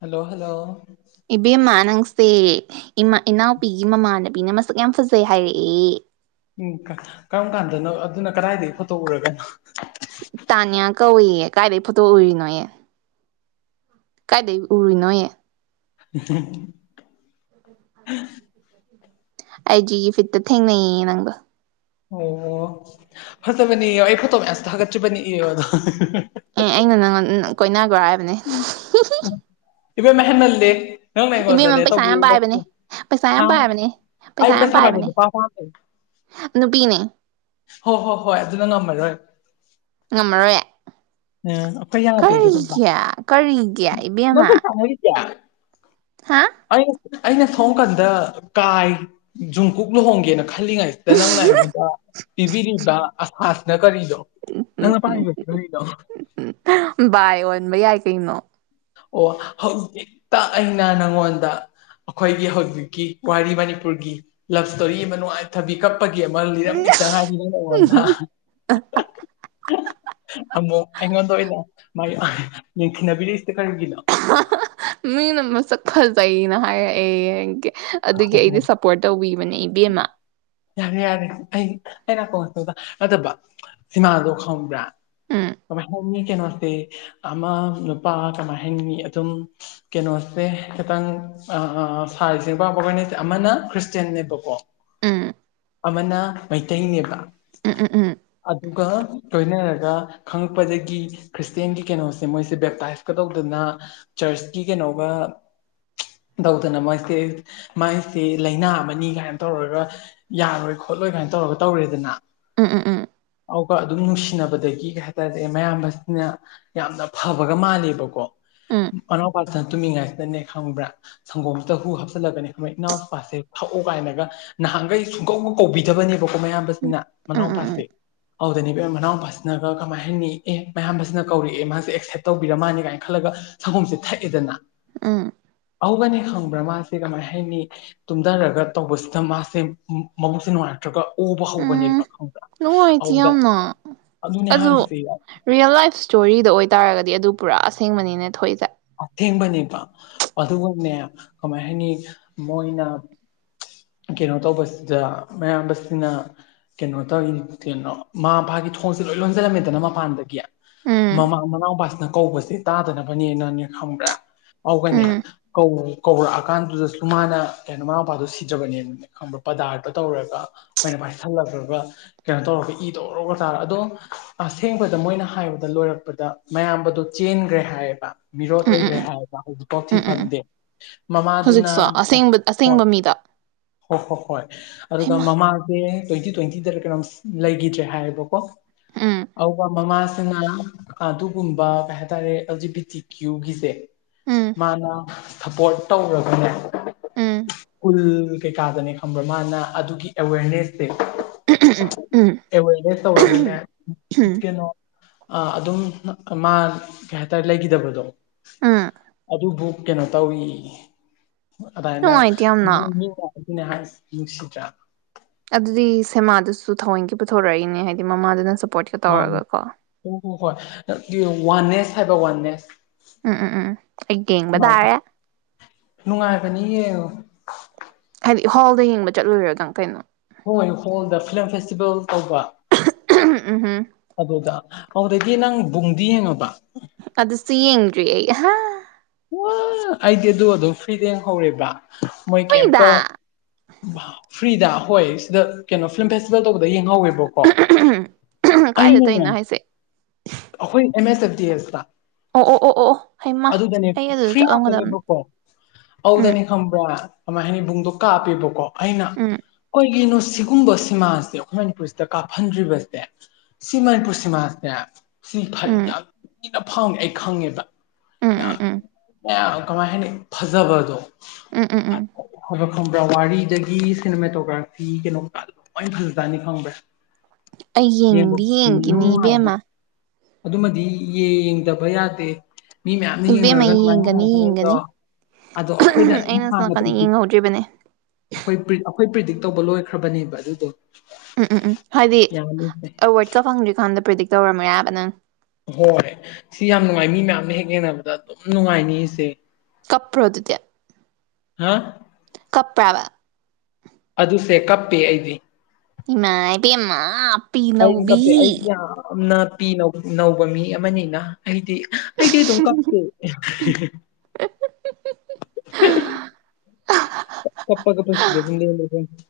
hello hello ꯏꯕꯦꯝꯃ ꯅꯪꯁꯦ ꯏꯃꯥ ꯏꯅꯥꯎꯄꯤꯒꯤ ꯃꯃꯥꯟꯅꯕꯤꯅ ꯃꯁꯛ ꯌꯥꯝ ꯐꯖꯩ ꯍꯥꯏꯔꯛꯑꯦ ꯎꯝ ꯀꯔꯝ ꯀꯥꯟꯗꯅꯣ ꯑꯗꯨꯅ ꯀꯗꯥꯏꯗꯒꯤ ꯐꯣꯇꯣ ꯎꯔꯒꯅꯣ ꯇꯥꯅꯤꯌꯥ ꯀꯧꯏꯌꯦ ꯀꯥꯏꯗꯩ ꯐꯣꯇꯣ ꯎꯔꯤꯅꯣꯌꯦ ꯀꯥꯏꯗꯒꯤ ꯎꯔꯨꯏꯅꯣꯌꯦ [inaudible] ꯑꯥꯏ ꯖꯤ ꯐꯤꯠꯇ ꯊꯦꯡꯅꯩꯌꯦ ꯅꯪꯗꯣ ꯑꯣ ꯐꯠꯇꯕꯅꯤ ꯏꯌꯣ ꯑꯩ ꯐꯣꯠꯇꯣ ꯃꯌꯥꯝꯁꯇ ꯊꯥꯒꯠꯆꯕꯅꯤ ꯏꯌꯣ ꯑꯗꯣ ꯑꯦ ꯑꯩꯅ ꯅꯪ ꯀꯣꯏꯅꯥꯒ꯭ꯔꯣ ꯍꯥꯏꯕꯅꯦ ꯏꯕꯦꯝꯃ ꯍꯟꯃꯜꯂꯦ ꯅꯪ ꯏꯕꯦꯝꯃ ꯑꯩꯉꯣꯟꯗꯅꯦ ꯄꯩꯁꯥ ꯇꯧꯕꯤ ꯌꯥꯝ ꯄꯥꯏꯕꯅꯦ ꯄꯩꯁꯥ ꯍ ꯌꯥꯝ ꯄꯥꯏꯕꯅꯦ ꯄꯩꯁꯥ ꯑꯩ ꯌꯥꯝ ꯄꯩꯁꯥꯄꯥꯏꯕ ꯄꯥꯏꯕꯅꯦ ꯅꯨꯄꯥ ꯄꯥꯝꯃꯦ ꯅꯨꯄꯤꯅꯦ ꯍꯣ ꯍꯣ ꯍꯣ ꯑꯗꯨꯅ ꯉꯝꯃꯔꯣꯏ ꯉꯝꯃꯔꯣꯏꯌꯦ ꯑꯥ ꯑꯈꯣꯏ ꯌꯥꯇꯦ ꯗꯨꯒꯨꯝꯕ ꯀꯔꯤꯒꯤ ꯀꯔꯤꯒꯤ ꯏꯕꯦꯝꯃ ꯍꯥ ꯑꯩ ꯑꯩꯅ ꯁꯣꯝ ꯀꯥꯟꯗ ꯀꯥꯏ ꯖꯨꯡꯀꯨꯨꯛ ꯂꯨꯍꯣꯡꯒꯦꯅ ꯈꯜꯂꯤꯉꯩꯁꯤꯗ ꯅꯪꯅ ꯑꯩꯉꯣꯟꯗ ꯄꯤꯕꯤꯔꯤꯕ ꯑꯁꯥꯁꯤꯅ ꯀꯔꯤꯅꯣ ꯅꯪꯅ ꯄꯥꯝꯂꯤꯕꯁꯤ ꯀꯥꯔꯤꯅꯣ ꯕ ꯌꯥꯏ ꯀꯩꯅꯣ ꯑꯣ ꯍꯧꯖꯤꯛꯇ ꯑꯩꯅ ꯅꯪꯉꯣꯟꯗ ꯑꯩꯈꯣꯏꯒꯤ ꯍꯧꯖꯤꯛꯀꯤ ꯋꯥꯔꯤ ꯃꯅꯤꯄꯨꯔꯒꯤ ꯂꯞ ꯁ꯭ꯇꯣꯔꯤ ꯑꯃ ꯅꯨꯡꯉꯥꯏ ꯊꯝꯕꯤꯈ꯭ꯔ ꯀꯞꯄꯒꯤ ꯑꯃ ꯎꯝ ꯂꯤꯔꯝꯈꯤꯇ ꯉꯥꯏꯔꯤ ꯅꯪꯅ ꯑꯩꯉꯣꯟꯗ [unintelligible] ꯑꯃꯨꯛ ꯑꯩꯉꯣꯟꯗ ꯑꯣꯏꯅ ꯃ ꯌꯦꯡꯊꯤꯅꯕꯤꯔꯤꯁꯤ ꯀꯔꯤꯒꯤꯅꯣ [unintelligible] ꯃꯤꯅ ꯃꯁꯛ ꯐꯖꯩꯅ ꯍꯥꯏꯔꯛꯑꯦ ꯌꯦ ꯑꯗꯨꯒꯤ ꯑꯩꯗꯤ ꯁꯞꯄꯣꯔꯠ ꯇꯧꯕꯤꯕꯅꯦ ꯏꯕꯦꯝꯃ ꯌꯥꯔꯦ ꯌꯥꯔꯦ ꯑꯩ ꯑ ꯅꯀꯣꯡꯗ ꯅꯠꯇꯕ ꯁꯤꯃꯥꯗꯣ ꯈꯪꯕ꯭ꯔꯥ ꯎꯝ ꯀꯃꯥꯏꯍꯥꯏꯅꯤ ꯀꯩꯅꯣꯁꯦ ꯑꯃ ꯅꯨꯄꯥ ꯀꯃꯥꯏ ꯍꯥꯏꯅꯤ ꯑꯗꯨꯝ ꯀꯦꯅꯣ ꯈꯤꯇꯪ ꯑꯥ ꯁꯥꯔꯤ ꯁꯦꯠꯄ ꯑꯝꯄꯧ ꯂꯣꯏꯅꯖꯦ ꯑꯃꯅ ꯈ꯭ꯔꯤꯁꯇꯦꯟꯅꯦꯕꯀꯣ ꯎꯝ ꯑꯃꯅ ꯃꯩꯇꯩꯅꯦꯕ ꯎꯝ ꯎꯝ ꯎꯝ ꯑꯗꯨꯒ ꯂꯣꯏꯅꯔ ꯔ ꯈꯪꯉꯛꯄꯗꯒꯤ ꯈ꯭ꯔꯤꯁꯇꯦꯟꯒꯤ ꯀꯩꯅꯣꯁꯦ ꯃꯣꯏꯁꯦ ꯕꯦꯞꯇꯥꯏꯁꯀ ꯇꯧꯗꯅ ꯆꯥꯔꯁꯀꯤ ꯇꯧꯒ ꯇꯧꯗꯅ ꯃꯣꯏꯁꯦ ꯃꯥꯏꯁꯦ ꯂꯥꯏꯅ ꯑꯃꯅꯤ ꯀꯥꯏꯅ ꯇꯧꯔꯒ ꯌꯥꯔꯣꯏ ꯈꯣꯠꯂꯣꯏ ꯀꯥꯏꯅ ꯇꯧꯔꯒ ꯇꯧꯔꯦꯗꯅ ꯎꯝ ꯎꯝ ꯎꯝ ꯑꯧꯒ ꯑꯗꯨꯝ ꯅꯨꯡꯁꯤꯅꯕꯗꯒꯤ ꯀꯩ ꯍꯥꯏꯇꯥꯔꯦ ꯃꯌꯥꯝꯕꯁꯤꯅ ꯌꯥꯝꯅ ꯐꯕꯒ ꯃꯥꯜꯂꯦꯕꯀꯣ ꯎꯝ ꯃꯅꯥꯎꯄꯥꯁꯟ ꯇꯨꯝꯃꯤꯉꯥꯏꯁꯤꯗꯅꯦ ꯈꯪꯕ꯭ꯔꯥ ꯁꯪꯒꯣꯝꯁꯤꯗ ꯍꯨ ꯆꯜꯂꯒꯅꯦ ꯏꯅꯥꯎꯄꯥꯁꯦ ꯊꯛꯑꯣ ꯀꯥꯏꯅꯒ ꯅꯍꯥꯟꯒꯩ ꯁꯨꯡꯀꯧꯒ ꯀꯧꯕꯤꯗꯕꯅꯦꯕꯀꯣ ꯃꯌꯥꯝꯕꯁꯤꯅ ꯎꯝ ꯎꯝ ꯎꯝ ꯃꯅꯥꯎꯄꯥꯁꯦ ꯑꯧꯗꯅꯦ ꯏꯕꯦꯝ ꯃꯅꯥꯎꯄꯥꯁꯤꯅꯒ ꯀꯃꯥꯏ ꯍꯥꯏꯅꯤ ꯑꯦ ꯃꯌꯥꯝꯕꯁꯤꯅ ꯀꯧꯔꯛꯑꯦ ꯃꯥꯁꯦ ꯑꯦꯛꯁꯦꯞ ꯇꯧꯕꯤꯔꯃꯥꯟꯅꯦ ꯀꯥꯏꯅ ꯈꯜꯂ ꯁꯪꯒꯣꯝꯁꯦ ꯊꯛꯑꯦꯗꯅ [unintelligible] ꯑꯧꯒꯅꯦ ꯈꯪꯕ꯭ꯔ ꯃꯥ ꯁꯤ ꯀꯃꯥꯏ ꯍꯥꯏꯅꯤ ꯇꯨꯝꯙꯔꯒ ꯇꯧꯕꯁꯤꯗ ꯃꯥꯁꯦ ꯃꯕꯨꯛꯁꯦ ꯅꯨꯡꯉꯥꯏꯔꯛꯇ꯭ꯔꯒ ꯑꯣꯕ ꯍꯧꯕꯅꯦꯕ ꯎꯝ ꯈꯪꯕ꯭ꯔꯥ ꯅꯨꯡꯉꯥꯏꯇꯦ ꯑꯗꯨꯗ ꯌꯥꯝꯅ ꯑꯗꯨꯅꯦ ꯑꯗꯨ ꯍꯥꯏꯁꯦ ꯔꯤꯌꯦꯜ ꯂꯥꯏꯐ ꯁ꯭ꯇꯣꯔꯤꯗ ꯑꯣꯏꯇꯥꯔꯒꯗꯤ ꯑꯗꯨ ꯄꯨꯔꯥ ꯑꯁꯦꯡꯕꯅꯤꯅꯦ ꯊꯣꯛꯏꯁꯦ ꯑꯊꯦꯡꯕꯅꯦꯕ ꯑꯗꯨꯒꯅꯦ ꯀꯃꯥꯏ ꯍꯥꯏꯅꯤ ꯃꯣꯏꯅ ꯀꯩꯅꯣ ꯇꯧꯕꯁꯤꯗ ꯃꯌꯥꯝꯕꯁꯤꯅ ꯀꯦꯅꯣ ꯇꯧꯔꯤꯅꯤ ꯀꯦꯅꯣ ꯃꯥꯄꯥꯒꯤ ꯊꯣꯡꯁꯦ ꯂꯣꯏ ꯂꯣꯟꯁꯤꯜꯂꯝꯃꯦꯗꯅ ꯃꯄꯥꯟꯗꯒꯤ ꯎꯝ ꯃꯃꯥ ꯃꯅꯥꯎꯄꯥꯁꯤꯅ ꯀꯧꯕꯖꯦ ꯇꯥꯗꯅꯕꯅꯦꯅꯅꯦ ꯈꯪꯕ꯭ꯔ ꯑꯧꯒꯅꯦ ꯎꯝ ꯀꯧ ꯀꯧꯔꯛꯑꯀꯥꯟꯗꯨꯗꯁꯨ ꯃꯥꯅ ꯀꯩꯅꯣ ꯃꯅꯥꯎꯄꯥꯗꯣ ꯁꯤꯗ꯭ꯔꯕꯅꯦꯅ ꯈꯪꯕ꯭ꯔ ꯄꯗꯥꯔꯗ ꯇꯧꯔꯒ ꯃꯣꯏꯅ ꯄꯥꯏꯁꯜꯂꯒꯒ ꯀꯩꯅꯣ ꯇꯧꯔꯒ ꯏꯗꯣ ꯑꯣꯔꯔꯣꯔꯣꯒ ꯇꯔꯥ ꯑꯗꯣ ꯑꯁꯦꯡꯕꯗ ꯃꯣꯏꯅ ꯍꯥꯏꯕꯗ ꯂꯣꯏꯔꯛꯄꯗ ꯃꯌꯥꯝꯕꯗꯣ ꯆꯦꯟꯒ꯭ꯔꯦ ꯍꯥꯏꯌꯦꯕ ꯃꯤꯔꯣꯠ ꯎꯝ ꯎꯝ ꯎꯝ ꯑꯣꯏꯒ꯭ꯔꯦ ꯎꯝ ꯍꯥꯏꯌꯦꯕ ꯍꯧꯖꯤꯛꯐꯥꯎ ꯊꯤ ꯎꯝ ꯎꯝ ꯐꯪꯗꯦ ꯃꯃꯥꯗꯨꯅ ꯍꯧꯖꯤꯛꯁꯨ ꯑꯁꯦꯡꯕ ꯑꯁꯦꯡꯕ ꯃꯤꯗꯣ ꯍꯣ ꯍꯣ ꯍꯣꯏ ꯑꯗꯨꯒ ꯃꯃꯥꯡꯁꯦ ꯇ꯭ꯋꯦꯟꯇꯤ ꯇ꯭ꯋꯦꯟꯇꯤ ꯗꯔꯥ ꯀꯩꯅꯣꯝ ꯂꯩꯈꯤꯗ꯭ꯔꯦ ꯍꯥꯏꯌꯦꯕꯀꯣ ꯎꯝ ꯑꯧꯒ ꯃꯃꯥꯁ ꯑꯗꯨꯅ ꯑꯗꯨꯒꯨꯝꯕ ꯀꯩ ꯍꯥꯏꯇꯥꯔꯦ ꯑꯦꯜꯖꯤꯕꯤ ꯇꯤ ꯀ꯭ꯌꯨꯒꯤꯁꯦ ꯎꯝ ꯃꯥꯅ ꯁꯞꯄꯣꯔꯠ ꯇꯧꯔꯒꯅꯦ ꯎꯝ ꯁ꯭ꯀꯨꯜ ꯀꯩꯀꯥꯗꯅꯦ ꯈꯪꯕ꯭ꯔ ꯃꯥꯅ ꯑꯗꯨꯒꯤ ꯑꯦꯋꯦꯔꯅꯦꯁ ꯎꯝ ꯎꯝ ꯑꯦꯋꯦꯔꯅꯦꯁ ꯇꯧꯔꯒꯅꯦ ꯎꯝ ꯀꯦꯅꯣ ꯑ ꯑꯗꯨꯝ ꯃꯥ ꯀꯩ ꯍꯥꯏꯇꯥꯔꯦ ꯂꯩꯈꯤꯗꯕꯗꯣ ꯎꯝ ꯑꯗꯨꯕꯨ ꯀꯩꯅꯣ ꯇꯧꯋꯤ ꯑꯗꯥꯏꯅ ꯅꯨꯡꯉꯥꯏꯇꯦ ꯌꯥꯝꯅ ꯃꯤ [unintelligible] ꯅꯦ ꯍꯥꯏ ꯅꯨꯡꯁꯤꯗ꯭ꯔꯥ ꯑꯗꯨꯗꯤ ꯁꯦꯃꯥꯗꯨꯁꯨ ꯊꯋꯣꯏꯀꯤ ꯄꯨꯊꯣꯔꯛꯏꯅꯦ ꯍꯥꯏꯗꯤ ꯃꯃꯥꯗꯨꯅ ꯁꯞꯄꯣꯔꯠꯀ ꯃꯥꯅꯤ ꯇꯧꯔꯒ ꯀꯣ ꯍꯣ ꯍꯣ ꯍꯣꯏ ꯋꯥꯟꯅꯦꯁ ꯍꯥꯏꯕ ꯋꯥꯟꯅꯦꯁ ꯎꯝ ꯎꯝ ꯎꯝ ꯑꯩ ꯌꯦꯡꯕ ꯅꯨꯉꯥꯏꯕ꯭ꯔ ꯇꯥꯔꯦ ꯅꯨꯡꯉꯥꯏꯕꯅꯤ ꯌꯦꯡꯉꯣ ꯍꯣꯜꯗ ꯌꯦꯡꯕ ꯆꯠꯂꯨꯔꯤꯔ ꯗꯪ ꯀꯩꯅꯣ ꯍꯣꯏ ꯍꯣꯜꯗ ꯐꯤꯂꯝ ꯐꯦꯁꯇꯤꯚꯦꯜ ꯇꯧꯕ ꯎꯝ ꯍꯝ ꯑꯗꯨꯗ ꯑꯗꯨꯗꯒꯤ ꯅꯪ ꯕꯨꯡꯗꯤ ꯌꯦꯡꯉꯕ ꯑꯗꯨꯁꯨ ꯌꯦꯡꯗ꯭ꯔꯤ ꯑꯩ ꯍꯥ ꯋꯥ ꯑꯩꯗꯤ ꯑꯗꯣ ꯑꯗꯨꯝ ꯐ꯭ꯔꯤꯗ ꯌꯦꯡꯍꯧꯔꯦꯕ ꯃꯣꯏ ꯐ꯭ꯔꯤꯗ ꯀꯩꯝꯇ ꯐ꯭ꯔꯤꯗ ꯍꯣꯏ ꯁꯤꯗ ꯀꯩꯅꯣ ꯐꯤꯂꯝ ꯐꯦꯁꯇꯤꯚꯦꯜ ꯇꯧꯕ ꯕ ꯌꯦꯡꯍꯧꯋꯦꯕꯀꯣ ꯀꯥꯏꯗ ꯑꯩꯅꯅꯦ ꯇꯧꯔꯤꯅꯣ ꯍꯥꯏꯁꯦ ꯑꯩꯈꯣꯏ ꯑꯦꯝ ꯑꯦꯁ ꯑꯦꯐ ꯗꯤ ꯑꯦꯁ ꯇ ꯑꯣ ꯑꯣ ꯑꯣ ꯑꯣ ꯍꯩꯃ ꯑꯗꯨꯗꯅꯦ ꯑꯩ ꯑꯗꯨꯗ ꯐ꯭ꯔꯤ ꯆꯠꯂꯝꯒꯗꯕꯅꯤ ꯉꯥꯛꯇꯅꯦꯕꯀꯣ ꯎꯝ ꯑꯗꯨꯗꯅꯦ ꯈꯪꯕ꯭ꯔꯥ ꯀꯃꯥꯏ ꯍꯥꯏꯅꯤ ꯕꯨꯡꯗꯣ ꯀꯥꯞꯄꯦꯕꯀꯣ ꯑꯩꯅ ꯎꯝ ꯀꯩꯒꯤꯅꯣ ꯁꯤꯒꯨꯝꯕ ꯁꯤꯃꯥꯁꯦ ꯑꯩꯈꯣꯏ ꯃꯅꯤꯄꯨꯔꯁꯤꯗ ꯀꯥꯞꯍꯟꯗ꯭ꯔꯤꯕꯁꯦ ꯁꯤ ꯃꯅꯤꯄꯨꯔ ꯁꯤꯃꯥꯁꯦ ꯁꯤ ꯎꯝ ꯌꯥꯝ ꯊꯤꯅ ꯐꯥꯎꯅꯤ ꯑꯩ ꯈꯪꯉꯦꯕ ꯎꯝ ꯎꯝ ꯎꯝ ꯌꯥꯝ ꯀꯃꯥꯏ ꯍꯥꯏꯅꯤ ꯐꯖꯕꯗꯣ ꯎꯝ ꯎꯝ ꯎꯝ ꯕ꯭ꯔꯣꯟ ꯋꯥꯔꯤꯗꯒꯤ ꯁꯤꯅꯦꯃꯦꯇꯣꯒ꯭ꯔꯥꯐꯤ ꯀꯩꯅꯣ ꯂꯣꯏꯅ ꯐꯖꯖꯥꯅꯤ ꯈꯪꯕ꯭ꯔꯥ ꯑꯩ ꯌꯦꯡꯎ ꯌꯦꯡꯗꯤ ꯌꯦꯡꯈꯤꯅꯤ ꯈꯨꯅꯨꯉꯥꯏ ꯑꯃꯥ ꯏꯕꯦꯝꯃ ꯑꯗꯨꯃꯗꯤ ꯌꯦꯡꯗꯕ ꯌꯥꯗꯦ ꯃꯤ ꯃꯌꯥꯝꯅ ꯏꯕꯦꯝꯃ ꯌꯦꯡꯅꯔꯒ ꯅꯨꯡꯉꯥꯏ ꯌꯦꯡꯒꯅꯤ ꯅꯨꯡꯉꯥꯏ ꯍꯥꯏꯅꯩꯗꯣ ꯌꯦꯡꯒꯅꯤ ꯑꯗꯣ ꯑꯩꯈꯣꯏꯅ ꯑꯗꯨꯝ ꯑꯩꯅ ꯁꯣꯝ ꯅꯥꯀꯟꯗ ꯍꯥꯟꯅꯗꯤ ꯌꯦꯡꯍꯧꯗ꯭ꯔꯤꯕꯅꯦ ꯑꯈꯣꯏ ꯄ꯭ꯔꯤꯠ ꯑꯩꯈꯣꯏ ꯄ꯭ꯔꯤꯗꯤꯛ ꯇꯧꯕ ꯂꯣꯏꯈ꯭ꯔꯕꯅꯦꯕ ꯑꯗꯨꯗꯣ ꯎꯝ ꯎꯝ ꯎꯝ ꯍꯥꯏꯗꯤ ꯌꯥꯅꯤꯁꯦ ꯑꯦꯋꯥꯔꯗꯀ ꯐꯪꯗ꯭ꯔꯤꯀꯥꯟꯗ ꯄ꯭ꯔꯤꯗꯤꯛ ꯇꯧꯔꯝꯃꯦ ꯍꯥꯏꯕꯅꯦ ꯍꯣꯏ ꯁꯤ ꯌꯥꯝ ꯅꯨꯡꯉꯥꯏ ꯃꯤ ꯃꯌꯥꯝꯅ ꯍꯦꯛ ꯌꯦꯡꯅꯕꯗ ꯑꯗꯨꯝ ꯅꯨꯡꯉꯥꯏꯅꯤ ꯑꯁꯦ ꯀꯄ꯭ꯔꯣ ꯑꯗꯨꯗꯤ ꯍꯥ ꯀꯞꯄ꯭ꯔꯥꯕ ꯑꯗꯨꯁꯦ ꯀꯞꯄꯦ ꯑꯩꯗꯤ ꯏꯃꯥꯏ ꯄꯦꯝꯃ ꯑꯩꯗꯤ ꯀꯞꯄꯦ ꯑꯩꯗꯤ ꯌꯥꯝꯅ ꯄꯤ ꯅꯧꯕ ꯃꯤ ꯑꯃꯅꯤꯅ ꯑꯩꯗꯤ ꯑꯩꯗꯤ ꯑꯗꯨꯝ ꯀꯞꯄꯦ ꯍ ꯍ ꯍꯥ ꯀꯞꯄ ꯀꯞꯄ ꯄꯨꯟꯁꯤ [unintelligible]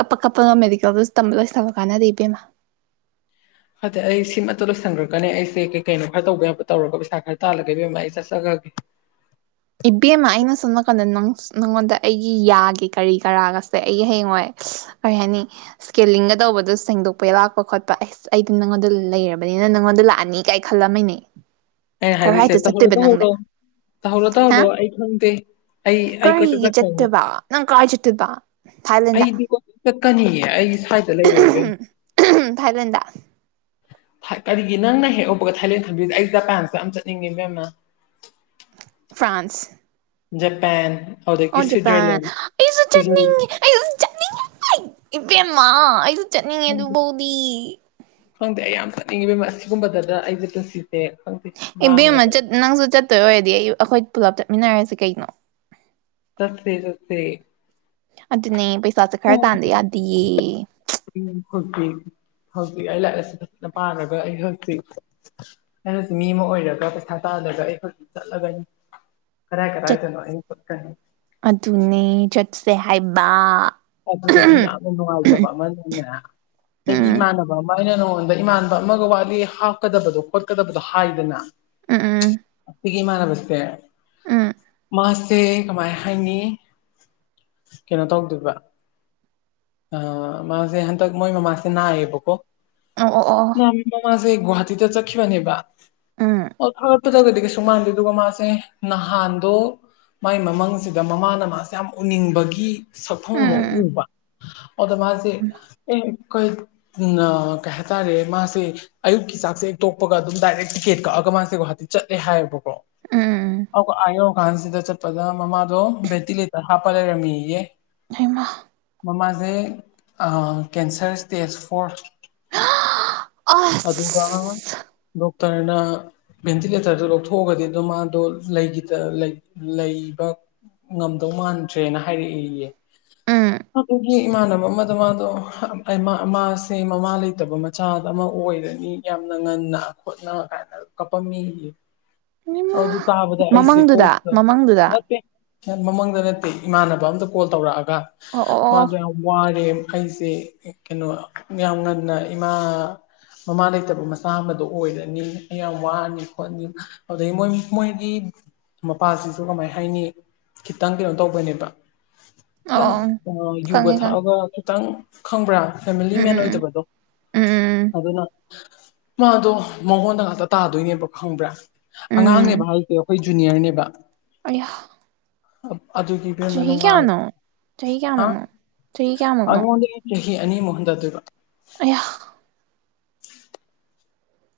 ꯀꯞꯄ ꯀꯞꯄꯒ ꯃꯦꯗꯤꯀꯦꯜꯗꯨꯁꯨ ꯇꯝꯕ ꯂꯣꯏꯁꯤꯂꯨ ꯀꯥꯟꯅꯗꯦ ꯏꯕꯦꯝꯃ ꯑꯗ ꯑꯩꯁꯦ ꯁꯤꯃꯇ ꯂꯣꯏꯁꯟꯈ꯭ꯔꯒꯅꯦ ꯑꯩꯁꯦ ꯀꯩ ꯀꯩꯅꯣ ꯈꯔ ꯇꯧꯕ ꯌꯥꯕ ꯇꯧꯔꯒ ꯄꯩꯁꯥ ꯈꯔ ꯇꯥꯜꯂꯒꯦ ꯏꯕꯦꯝꯃ ꯑꯩ ꯆꯠꯆꯒ꯭ꯔꯒꯦ [inaudible] ꯏꯕꯦꯝꯃ ꯑꯩꯅ ꯁꯣꯝ ꯅꯥꯀꯟꯗ ꯅꯪ ꯅꯉꯣꯟꯗ ꯑꯩꯒꯤ ꯌꯥꯒꯤ ꯀꯔꯤ ꯀꯔꯥꯒꯁꯦ ꯑꯩꯒꯤ ꯍꯌꯦꯡꯋꯥꯏ ꯀꯔꯤ ꯍꯥꯏꯅꯤ ꯏꯁꯀꯦꯜꯂꯤꯡꯒ ꯇꯧꯕꯗꯣ ꯁꯦꯡꯗꯣꯛꯄ ꯂꯥꯛꯄ ꯈꯣꯠꯄ ꯑꯩꯁ ꯑꯩꯗꯤ ꯅꯪꯉꯣꯟꯗ ꯂꯩꯔꯕꯅꯤ ꯍꯦꯅ ꯅꯪꯉꯣꯟꯗ ꯂꯥꯛꯑꯅꯤ ꯀꯥꯏ ꯈꯜꯂꯝꯃꯤꯅꯦ ꯑꯩ ꯍꯥꯏꯗꯣꯢꯁꯦ ꯀꯔꯥꯏꯗ ꯇꯧꯍꯧꯔꯣ ꯆꯠꯇꯣꯏꯕ ꯅꯪꯗꯤ ꯇꯧꯍꯧꯔꯣ ꯇꯧꯍꯧꯔꯣ ꯇ ꯍꯥ ꯍꯧꯔꯣ ꯑꯩ ꯈꯪꯗꯦ ꯑꯩ ꯑꯩ ꯀꯣꯏꯆꯠ ꯀꯔꯤꯒꯤ ꯆꯠꯈ꯭ꯔꯅꯤ ꯆꯠꯇꯣꯏꯕ ꯅꯪ ꯀꯔꯥꯏ ꯆꯠꯇꯣꯏꯕ ꯑꯩꯗꯤ ꯀꯣꯢꯆꯠ ꯆꯀꯅꯤꯌꯦ ꯑꯩ ꯁ꯭ꯋꯥꯏꯗ ꯂꯩꯔꯣꯏ ꯏꯕꯦꯝꯃ ꯊꯥꯏꯂꯦꯟꯗꯥ ꯀꯔꯤꯒꯤ ꯅꯪꯅ ꯍꯦꯛ ꯎꯧꯕꯒ ꯊꯥꯏꯂꯦꯟ ꯊꯝꯕꯤꯁꯦ ꯑꯩ ꯖꯄꯥꯟꯁꯨ ꯌꯥꯝ ꯆꯠꯅꯤꯡꯉꯦ ꯏꯕꯦꯝꯃ ꯐ꯭ꯔꯥꯟꯁ ꯖꯄꯥꯟ ꯑꯣ ꯑꯗꯨꯗꯒꯤ ꯖꯄꯥꯟ ꯁ꯭ꯋꯤꯖꯔꯂꯦꯟ ꯑꯩꯁꯨ ꯁ꯭ꯋꯤꯖꯔ ꯆꯠꯅꯤꯡꯉꯦ ꯑꯩꯁꯨ ꯆꯠꯅꯤꯡꯉꯦ ꯏꯕꯦꯝꯃ ꯑꯩꯁꯨ ꯆꯠꯅꯤꯡꯉꯦ ꯈꯪꯗꯦ ꯑꯗꯨꯐꯧꯗꯤ ꯈꯪꯗꯦ ꯑꯩ ꯌꯥꯝ ꯆꯠꯅꯤꯡꯉꯤꯕ ꯑꯁꯤꯒꯨꯝꯕꯗ ꯑꯩꯁꯦ ꯄꯨꯟꯁꯤ ꯏꯕꯦꯝꯅ ꯆꯠ ꯅꯪꯁꯨ ꯆꯠꯇꯣꯏ ꯑꯣꯏꯔꯗꯤ ꯑꯩ ꯑꯩꯈꯣꯏ ꯄꯨꯂꯞ ꯆꯠꯃꯤꯟꯅꯔꯁꯦ ꯀꯩꯅꯣ ꯆꯠꯁꯦ ꯆꯠꯁꯦ ꯑꯗꯨꯅꯦ ꯄꯩꯁꯥꯥꯁꯦ ꯈꯔ ꯇꯥꯟꯗ ꯌꯥꯗꯤꯌꯦ ꯎꯝ ꯑꯣꯀꯦ ꯍꯧꯖꯤꯛꯇꯤ ꯑꯩ ꯂꯥꯛꯑꯑꯦꯁꯦ ꯄꯥꯒꯔꯒ ꯑꯩꯁꯨ ꯇꯤꯛ ꯑꯩ ꯍꯧꯖꯤꯛ ꯃꯤ ꯑꯃ ꯑꯣꯏꯔꯒ ꯄꯩꯁꯥ ꯇꯥ ꯑꯗꯨꯗ ꯑꯩꯁꯨ ꯆꯠꯂꯒꯅꯤ ꯀꯗꯥꯏ ꯆꯠ ꯀꯗꯥꯏꯗꯅꯣ ꯑꯩ ꯆꯠꯀꯅꯤ ꯁ꯭ꯔꯦ ꯍꯥꯏꯃ ꯑꯗꯨꯗꯒꯤ ꯌꯥꯝꯅ ꯅꯨꯡꯉꯥꯏꯇꯕ ꯑꯃꯅꯦꯅꯦ ꯑꯩꯒꯤ ꯎꯝ ꯏꯃꯥꯟꯅꯕ ꯑꯃ ꯑꯩꯅ ꯅꯉꯣꯟꯗ ꯏꯃꯥꯟꯕ ꯑꯃꯒ ꯋꯥꯠꯂꯤ ꯍꯥꯞꯀꯗꯕꯗꯣ ꯈꯣꯠꯀꯗꯕꯗꯣ ꯍꯥꯏꯗꯅ ꯎꯝ ꯎꯝ ꯁꯤꯒꯤ ꯏꯃꯥꯅꯕꯁꯦ ꯎꯝ ꯃꯥꯁꯦ ꯀꯃꯥꯏ ꯍꯥꯏꯅꯤ ꯀꯩꯅꯣ ꯇꯧꯗꯣꯏꯕ ꯑ ꯃꯥꯁꯦ ꯍꯟꯇꯛ ꯃꯣꯏ ꯃꯃꯥꯁꯦ ꯅꯥꯢꯌꯦꯕꯀꯣ ꯑꯣ ꯑꯣ ꯑꯣ ꯑꯩ ꯒꯨꯍꯋꯥꯇꯤꯗ ꯆꯈꯈꯤꯕꯅꯦꯕ ꯎꯝ ꯑꯇ꯭ꯔꯠ ꯐꯖꯒꯗꯤ ꯀꯩꯁꯨ ꯃꯥꯟꯗꯦ ꯑꯗꯨꯒ ꯃꯥꯁꯦ ꯅꯍꯥꯟꯗꯣ ꯃꯥꯏ ꯃꯃꯥꯡꯁꯤꯗ ꯃꯃꯥꯅ ꯃꯥꯁꯦ ꯌꯥꯝ ꯎꯅꯤꯡꯕꯒꯤ ꯁꯛꯐꯣꯡꯗꯣ ꯎꯝ ꯑꯗ ꯃꯥꯁꯦ ꯎꯝ ꯑꯩ ꯑꯩꯈꯣꯏ ꯅ ꯀꯩ ꯍꯥꯏꯇꯥꯔꯦ ꯃꯥꯁꯦ ꯑꯌꯨꯛꯀꯤ ꯆꯥꯛꯁꯦ ꯍꯛꯇꯣꯛꯄꯒ ꯑꯗꯨꯝ ꯗꯥꯏꯔꯦꯛ ꯇꯤꯀꯦꯠ ꯀꯛꯑꯒ ꯃꯥꯁꯦ ꯒꯨꯍꯥꯇꯤ ꯆꯠꯂꯦ ꯍꯥꯏꯌꯦꯕꯀꯣ ꯎꯝ ꯑꯗꯨꯒ ꯑ ꯌꯧꯔ ꯀꯥꯟꯁꯤꯗ ꯆꯠꯄꯗ ꯃꯃꯥꯗꯣ ꯕꯦꯠꯇꯤ ꯂꯦꯇꯔ ꯍꯥꯄꯂꯩꯔꯝꯃꯦꯌꯦ ꯍꯩꯃ ꯃꯃꯥꯁꯦ ꯑ ꯀꯦꯟꯁꯔ ꯏꯁ꯭ꯇꯦꯖ ꯐꯣꯔ ꯑꯗꯨ ꯗꯨꯝ ꯑꯁ ꯗꯣꯛꯇꯔꯅ ꯚꯦꯟꯇꯤꯂꯦꯇꯔꯗꯨ ꯂꯧꯊꯣꯛꯑꯒꯗꯤ ꯑꯗꯨꯝ ꯃꯥꯗꯣ ꯂꯩꯈꯤꯗ ꯂꯩ ꯂꯩꯕ ꯉꯝꯗꯧ ꯃꯥꯟꯗ꯭ꯔꯦꯅ ꯍꯥꯏꯔꯛꯑꯦꯌꯦ ꯎꯝ ꯑꯗꯨꯒꯤ ꯏꯃꯥꯟꯅꯕ ꯑꯃꯗꯣ ꯃꯥꯗꯣ ꯍ ꯑꯩ ꯃꯥ ꯃꯥꯁꯦ ꯃꯃꯥ ꯂꯩꯇꯕ ꯃꯆꯥꯗ ꯑꯃ ꯑꯣꯏꯔꯅꯤ ꯌꯥꯝ ꯉꯟꯅ ꯈꯣꯠꯅ ꯀꯥꯏꯅ ꯀꯞꯄꯝꯃꯦꯌꯦ ꯍꯩꯃꯥ ꯑꯗꯨ ꯇꯥꯕꯗ ꯑꯩꯁꯦ ꯃꯃꯪꯗꯨꯗ ꯀꯣꯛꯇ ꯃꯃꯪꯗꯨꯗ ꯅꯠꯇꯦ ꯍꯦꯛ ꯃꯃꯥꯡꯗ ꯅꯠꯇꯦ ꯏꯃꯥꯟꯅꯕ ꯑꯃꯗ ꯀꯣꯜ ꯇꯧꯔꯛꯑꯒ ꯑꯣ ꯑꯣ ꯑꯣ ꯃꯥꯗꯣ ꯌꯥꯝ ꯋꯥꯔꯦ ꯑꯩꯁꯦ ꯀꯩꯅꯣ ꯌꯥꯝ ꯉꯟꯅ ꯏꯃꯥ ꯃꯃꯥ ꯂꯩꯇꯕ ꯃꯆꯥ ꯑꯃꯗꯣ ꯑꯣꯏꯔꯅꯤ ꯑꯩ ꯌꯥꯝ ꯋꯥꯔꯅꯤ ꯈꯣꯠꯅꯤ ꯑꯗꯒꯤ ꯃꯣꯏ ꯃꯣꯏꯒꯤ ꯃꯄꯥꯁꯤꯁꯨ ꯀꯃꯥꯏ ꯍꯥꯏꯅꯤ ꯈꯤꯇꯪ ꯀꯩꯅꯣ ꯇꯧꯕꯅꯦꯕ ꯈꯤꯇꯪ ꯑꯣ ꯑ ꯌꯨꯒ ꯈꯪꯉꯦ ꯈꯪꯉꯦ ꯊꯛꯑꯒ ꯈꯤꯇꯪ ꯈꯪꯕ꯭ꯔꯥ ꯐꯦꯃꯤꯂꯤ ꯎꯝ ꯃꯦꯟ ꯎꯝ ꯑꯣꯏꯗꯕꯗꯣ ꯎꯝ ꯎꯝ ꯑꯗꯨꯅ ꯃꯥꯗꯣ ꯃꯉꯣꯟꯗ ꯉꯥꯛꯇ ꯇꯥꯗꯣꯏꯅꯦꯕ ꯈꯪꯕ꯭ꯔꯥ ꯎꯝ ꯑꯉꯥꯡꯅꯦꯕ ꯍꯥꯏꯁꯦ ꯑꯩꯈꯣꯏ ꯖꯨꯅꯤꯌꯔꯅꯦꯕ ꯑꯩꯌꯥ ꯑꯞ ꯑꯗꯨꯗꯤ ꯏꯕꯦꯝꯃ ꯅꯨꯡꯉꯥꯢ ꯆꯍꯤ ꯍꯥ ꯀꯌꯥꯃꯨꯛꯅꯣ ꯆꯍꯤ ꯀꯌꯥꯃꯨꯛꯅꯣ ꯑꯩꯉꯣꯟꯗꯒꯤ ꯏꯟꯆꯤ ꯑꯅꯤꯃꯨꯛ ꯍꯟꯗꯗꯣꯏꯕ ꯑꯩꯌꯥ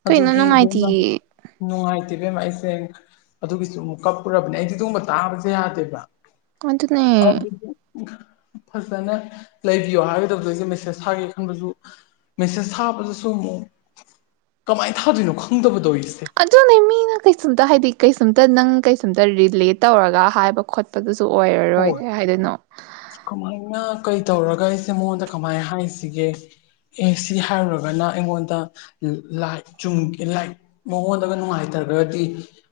ꯀꯩꯅꯣ ꯑꯗꯨꯒꯤ ꯕꯨꯡꯒ ꯅꯨꯡꯉꯥꯏꯇꯤꯌꯦ ꯅꯨꯡꯉꯥꯏ ꯏꯕꯦꯝꯃ ꯑꯩꯁꯦ ꯑꯗꯨꯒꯤꯁꯨ ꯑꯃꯨꯛ ꯀꯞꯄꯨꯔꯕꯅꯦ ꯑꯩꯖꯦ ꯑꯗꯨꯒꯨꯝꯕ ꯇꯥꯕꯖꯦ ꯌꯥꯗꯦꯕꯥ ꯀꯣꯟꯗꯨꯅꯦ ꯐꯖꯅ ꯂꯩꯕꯤꯌꯣ ꯍꯥꯏꯒꯗꯕꯖꯨ ꯃꯦꯁꯦꯁ ꯊꯥꯒꯦ ꯈꯟꯕꯖꯨ ꯃꯦꯁꯦꯁ ꯊꯥꯕꯗꯨꯁꯨ ꯑꯃꯨꯛ ꯀꯃꯥꯏꯅ ꯊꯥꯗꯣꯏꯅꯣ ꯈꯪ ꯑꯗꯨꯅꯦ ꯃꯤꯅ ꯀꯩꯁꯨꯝꯇ ꯍꯥꯏꯗꯤ ꯀꯩꯁꯨꯝꯇ ꯅꯪ ꯀꯩꯁꯨꯝꯇ ꯔꯤꯂꯦꯠ ꯇꯧꯔꯒ ꯍꯥꯏꯕ ꯈꯣꯠꯄꯗꯨꯁꯨ ꯑꯗꯨ ꯑꯣꯏꯔꯔꯣꯏ ꯍꯣꯏ ꯀꯩ ꯍꯥꯏꯗꯣꯏꯅꯣ ꯀꯃꯥꯏꯅ ꯀꯩ ꯇꯧꯔꯒ ꯑꯩꯁꯦ ꯃꯉꯣꯟꯗ ꯀꯃꯥꯏ ꯍꯥꯏꯁꯤꯒꯦ ꯑꯦ ꯁꯤ ꯍꯥꯏꯔꯨꯔꯒꯅꯥ ꯑꯩꯉꯣꯟꯗ ꯂꯥꯏꯛ ꯆꯨꯝ ꯂꯥꯏꯛ ꯃꯉꯣꯟꯗꯒ ꯅꯨꯡꯉꯥꯏꯇ ꯔꯒꯗꯤ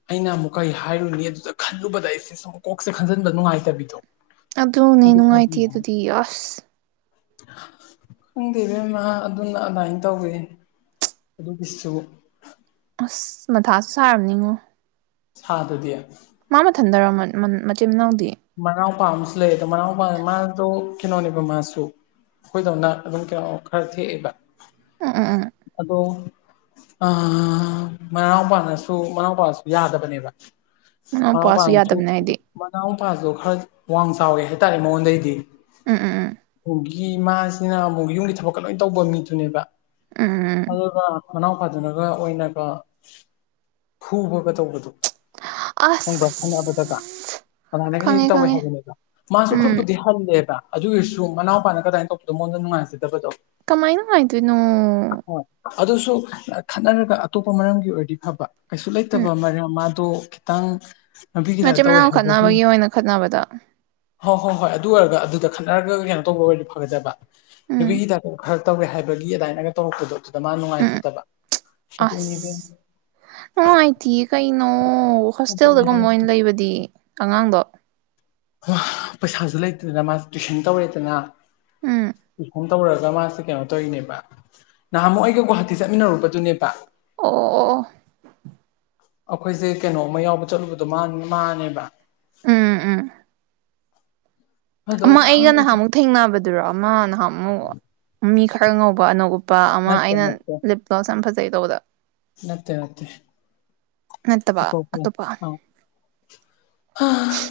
ꯑꯩꯅ ꯑꯃꯨꯛ ꯀꯩ ꯍꯥꯏꯔꯨꯅꯤ ꯑꯗꯨꯗ ꯈꯜꯂꯨꯕꯗ ꯑꯩꯁꯦ ꯁꯨꯝ ꯀꯣꯛꯁꯦ ꯈꯟꯖꯟꯕ ꯅꯨꯡꯉꯥꯏ ꯇꯕꯤꯗꯣ ꯑꯗꯨꯅꯦ ꯅꯨꯡꯉꯥꯏꯇꯦ ꯑꯗꯨꯗꯤ ꯑꯁ [inaudible] ꯈꯪꯗꯦ ꯏꯕꯦꯝꯃ ꯑꯗꯨꯅ ꯑꯃꯥꯏꯅ ꯇꯧꯋꯦ ꯑꯗꯨꯒꯤꯁꯨ ꯑꯁ ꯃꯊꯥꯁꯨ ꯁꯥꯔꯝꯅꯤꯉꯣ ꯁꯥꯗꯗꯤ ꯃꯥ ꯃꯊꯟꯗꯔꯣ ꯃꯟ ꯃꯟ ꯃꯆꯤꯟ ꯃꯅꯥꯎ ꯃꯅꯥꯎꯄꯥ ꯑꯃꯁꯨ ꯂꯩꯌꯦ ꯗꯣ ꯃꯅꯥꯎꯄꯥ ꯃꯥꯗꯣ ꯀꯩꯅꯣꯅꯦꯕ ꯃꯥꯁꯨ ꯑꯈꯣꯏꯗꯧꯅ ꯑꯗꯨꯝ ꯀꯦꯅꯣ ꯈꯔ ꯊꯦꯛꯑꯦꯕ ꯑ ꯑ ꯑꯥ ꯗꯣ ꯑꯥ ꯃꯅꯥꯎꯄꯥꯅꯁꯨ ꯃꯅꯥꯎꯄꯥꯁꯨ ꯌꯥꯗꯕꯅꯦꯕ ꯃꯅꯥꯎꯄꯥꯁꯨ ꯃꯅꯥꯎꯄꯥꯅꯁꯨ ꯌꯥꯗꯕꯅꯦ ꯍꯥꯏꯗꯤ ꯃꯅꯥꯎ ꯑꯗꯣ ꯈꯔꯗꯤ ꯋꯥꯡ ꯆꯥꯎꯋꯦ ꯍꯥꯏꯇꯥꯔꯦ ꯃꯉꯣꯟꯗꯩꯗꯤ ꯎꯝ ꯎꯝ ꯎꯝ ꯎꯒꯤ ꯃꯥꯁꯤꯅ ꯑꯃꯨꯛ ꯌꯨꯝꯒꯤ ꯊꯕꯛꯀ ꯂꯣꯏ ꯇꯧꯕ ꯃꯤꯗꯨꯅꯦꯕ ꯑꯗꯨꯒ [unintelligible] ꯃꯅꯥꯎꯄꯥꯗꯨꯅꯒ ꯑꯣꯏꯅꯒ ꯐꯨꯕꯒ ꯇꯧꯕꯗꯣ ꯈꯪꯕ꯭ꯔ ꯈꯠꯅꯕꯗꯒ ꯑꯁ ꯀꯅꯣꯗꯒ ꯍꯦꯛ ꯈꯪꯉꯦ ꯇꯧꯋꯦ ꯈꯪꯉꯦ ꯍꯥꯏꯕꯅꯦꯕ ꯃꯥꯁꯨ ꯎꯝ ꯈꯨꯠꯄꯨꯗꯤ ꯍꯜꯂꯦꯕ ꯑꯗꯨ ꯑꯣꯏꯔꯁꯨ ꯃꯅꯥꯎꯄꯥꯅ ꯑꯗꯥꯏꯅ ꯇꯧꯕꯗꯣ ꯃꯉꯣꯟꯗ ꯅꯨꯡꯉꯥꯏꯖꯗꯕꯗꯣ ꯀꯃꯥꯏꯅ ꯅꯨꯉꯥꯏꯗꯣꯏꯅꯣ ꯍꯣꯏ ꯑꯗꯨꯁꯨ ꯈꯠꯅꯔꯒ ꯑꯇꯣꯞꯄ ꯃꯔꯝꯒꯤ ꯑꯣꯏꯔꯗꯤ ꯐꯕ ꯀꯩꯁꯨ ꯎꯝ ꯂꯩꯇꯕ ꯃꯔꯝ ꯃꯥ ꯗꯣ ꯈꯤꯇꯪ ꯅꯨꯄꯤꯒꯤ ꯇꯥꯏꯞ ꯃꯆꯤꯟ ꯇꯧꯋꯦ ꯃꯅꯥꯎ ꯍꯥꯏꯕꯣ [unintelligible] ꯑꯣꯏꯅ ꯈꯠꯅꯕꯗ ꯍꯣ ꯍꯣꯏ ꯍꯣꯏ ꯑꯗꯨ ꯑꯣꯏꯔꯒ ꯑꯗꯨꯗ ꯈꯠꯅꯔꯒ ꯀꯩꯅꯣ ꯇꯧꯕ ꯑꯣꯏꯔꯗꯤ ꯐꯒꯗꯕ ꯎꯝ ꯅꯨꯄꯤꯒꯤ ꯇꯥꯏꯞꯇ ꯋꯈꯜ ꯇꯧꯔꯦ ꯍꯥꯏꯕꯒꯤ ꯑꯗꯥꯏꯅꯒ ꯇꯧꯔꯛꯄꯗꯣ ꯑꯗꯥ ꯃꯥꯅ ꯎꯝ ꯅꯨꯡꯉꯥꯏꯖꯗꯕ ꯑꯗꯨꯅꯤ ꯑꯁ ꯏꯕꯦꯝꯃ ꯅꯨꯡꯉꯥꯏꯇꯤꯌꯦ ꯀꯩꯅꯣ ꯑꯗꯨꯅꯦ ꯍꯣꯁꯇꯦꯜꯗꯒꯨꯝꯕ ꯍꯥꯏꯁꯦ ꯑꯣꯏꯅ ꯂꯩꯕꯗꯤ ꯑꯉꯥꯡꯗꯣ ꯋꯥ ꯄꯩꯁꯥꯖꯨ ꯂꯩꯇꯗꯅ ꯃꯥꯁꯦ ꯇꯨꯏꯁꯟ ꯇꯧꯔꯦꯗꯅ ꯎꯝ ꯇꯧꯔꯒ ꯃꯥꯁꯦ ꯀꯩꯅꯣ ꯇꯧꯔꯤꯅꯦꯕ ꯅꯍꯥꯟꯃꯨꯛ ꯑꯩꯒ ꯒꯨꯍꯥꯇꯤ ꯆꯠꯃꯤꯟꯅꯔꯨꯕꯗꯨꯅꯦꯕ ꯑꯣ ꯑꯣ ꯑꯣ ꯑꯣ ꯑꯈꯣꯏꯖꯦ ꯀꯅꯣꯝꯃ ꯌꯥꯎꯕ ꯆꯠꯂꯨꯕꯗꯣ ꯃꯥꯟ ꯃꯥꯅꯦꯕ ꯎꯝ ꯎꯝ ꯑꯗꯣ ꯑꯃ ꯑꯩꯒ ꯈꯪꯗꯦ ꯅꯍꯥꯟꯃꯨꯛ ꯊꯦꯡꯅꯕꯗꯨꯔꯣ ꯑꯃ ꯅꯍꯥꯟꯃꯨꯛ ꯃꯤ ꯈꯔ ꯉꯧꯕ ꯑꯅꯣꯛ ꯎꯞꯄ ꯑꯃ ꯅꯠꯇꯦ ꯑꯩꯅ ꯅꯠꯇꯦ ꯅꯤꯄꯜꯁ ꯌꯥꯝ ꯐꯖꯩꯌꯦ ꯇꯧꯕꯗꯣ ꯅꯠꯇꯦ ꯅꯠꯇꯦ ꯅꯠꯇꯕ ꯑꯇꯣꯞꯄꯅꯤ ꯑꯇꯣꯞꯄ ꯑꯥ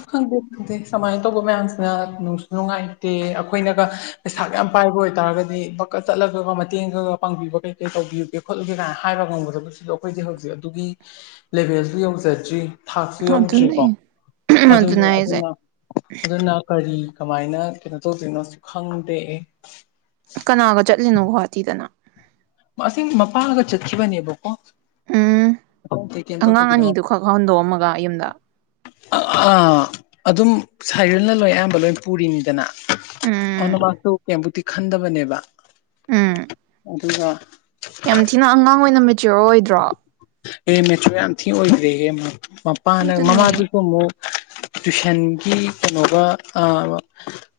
ꯈꯪꯗꯦ ꯗꯦ ꯁꯃꯥꯏꯅ ꯇꯧꯕ ꯃꯌꯥꯝꯁꯤꯅ ꯅꯨꯡꯁꯨ ꯅꯨꯡꯉꯥꯏꯇꯦ ꯑꯈꯣꯏꯅꯒ ꯄꯩꯁꯥꯒ ꯌꯥꯝ ꯄꯥꯏꯕ ꯑꯣꯏꯇꯥꯔꯒ ꯗꯤ ꯕꯛꯀ ꯆꯠꯂꯒ ꯃꯇꯦꯡꯒ ꯄꯥꯡꯕꯤꯕ ꯀꯩ ꯀꯩ ꯇꯧꯕꯤꯌꯨꯒꯦ ꯈꯣꯠꯂꯨꯒꯦ ꯀꯥꯏꯅ ꯍꯥꯏꯕ ꯉꯝꯒꯗꯕꯗꯨꯁꯨ ꯑꯩꯈꯣꯏꯗꯤ ꯍꯧꯖꯤꯛ ꯑꯗꯨꯒꯤ ꯂꯦꯕꯦꯜꯗꯨ ꯌꯧꯖꯗ꯭ꯔꯤ ꯊꯥꯛꯁꯨ ꯌꯧꯗ꯭ꯔꯤꯀꯣ ꯑꯗꯨꯅꯦ ꯑꯗꯨꯅꯦ ꯑꯗꯨꯅ ꯑꯗꯨꯅ ꯀꯔꯤ ꯀꯃꯥꯏꯅ ꯀꯩꯅꯣ ꯇꯧꯗꯣꯏꯅꯣꯁꯨ ꯈꯪꯗꯦ ꯑꯦ ꯀꯅꯥꯒ ꯆꯠꯂꯤꯅꯣ ꯒꯨꯍꯥꯇꯤꯗꯅ ꯑꯁꯦꯡ ꯃꯄꯥꯒ ꯆꯠꯈꯤꯕꯅꯦꯕꯀꯣ ꯎꯝ ꯑꯇꯩ ꯑꯇꯩ ꯀꯩꯝ ꯑꯉꯥꯡ ꯇꯧꯗꯕꯤꯗ ꯑꯅꯤꯗꯨ ꯃꯄꯥ ꯈꯛ ꯍꯟꯗꯣꯛꯑꯝꯃꯒ ꯌꯨꯝꯗ ꯑꯥ ꯑꯗꯨꯝ ꯁꯥꯏꯔꯜꯅ ꯂꯣꯏ ꯑꯌꯥꯝꯕ ꯂꯣꯏ ꯄꯨꯔꯤꯅꯤꯗꯅ ꯎꯝ ꯑꯗꯨꯃꯁꯨ ꯀꯦꯝꯕꯨꯗꯤ ꯈꯟꯗꯕꯅꯦꯕ ꯎꯝ ꯑꯗꯨꯒ ꯌꯥꯝ ꯊꯤꯅ ꯑꯉꯥꯡ ꯑꯣꯏꯅ ꯃꯦꯆꯤꯌꯣꯔ ꯑꯣꯏꯗ꯭ꯔꯣ ꯑꯦ ꯃꯦꯆꯤꯌꯣꯔ ꯌꯥꯝꯊꯤ ꯑꯣꯏꯒ꯭ꯔꯦꯍꯦ ꯃꯄꯥꯅ ꯑꯗꯨꯅꯦ ꯃꯃꯥꯗꯨꯁꯨ ꯑꯃꯨꯛ ꯇꯨꯏꯁꯟꯒꯤ ꯀꯩꯅꯣꯒ ꯑꯥ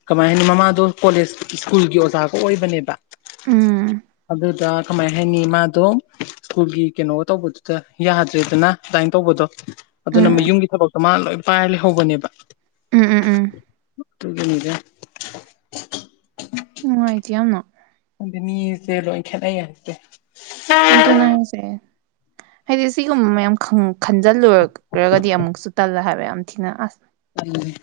ꯀꯃꯥꯏ ꯍꯥꯏꯅꯤ ꯃꯃꯥꯗꯣ ꯀꯣꯂꯦꯖ ꯁ꯭ꯀꯨꯜꯒꯤ ꯑꯣꯖꯥ ꯒ ꯑꯣꯏꯕꯅꯦꯕ ꯎꯝ ꯑꯗꯨꯗ ꯀꯃꯥꯏ ꯍꯥꯏꯅꯤ ꯃꯥꯗꯣ ꯁ꯭ꯀꯨꯜꯒꯤ ꯀꯩꯅꯣ ꯇꯧꯕꯗꯨꯗ ꯌꯥꯗ꯭ꯔꯦꯗꯅ ꯑꯗꯨꯃꯥꯏꯅ ꯇꯧꯕꯗꯣ ꯑꯗꯨꯅ ꯎꯝ ꯌꯨꯝꯒꯤ ꯊꯕꯛꯇꯣ ꯃꯥ ꯂꯣꯏ ꯄꯥꯏꯔ ꯂꯩꯍꯧꯕꯅꯦꯕ ꯎꯝ ꯎꯝ ꯎꯝ ꯑꯇꯨꯒꯤꯅꯤꯗ ꯅꯨꯡꯉꯥꯏꯇꯦ ꯌꯥꯝꯅ ꯈꯪꯗꯦ ꯃꯤꯁꯦ ꯂꯣꯏ ꯈꯦꯠꯅꯩ ꯍꯥꯏꯕꯁꯦ ꯑꯗꯨꯅ ꯍꯥꯏꯁꯦ ꯍꯥꯏꯗꯤ ꯁꯤꯒꯨꯝꯕ ꯃꯌꯥꯝ ꯈꯟ ꯈꯟꯖꯤꯜꯂꯨꯔꯨꯔꯒꯗꯤ ꯑꯃꯨꯛꯁꯨ ꯇꯜꯂꯦ ꯍꯥꯏꯕ ꯌꯥꯝ ꯊꯤꯅ ꯑꯁ ꯎꯝ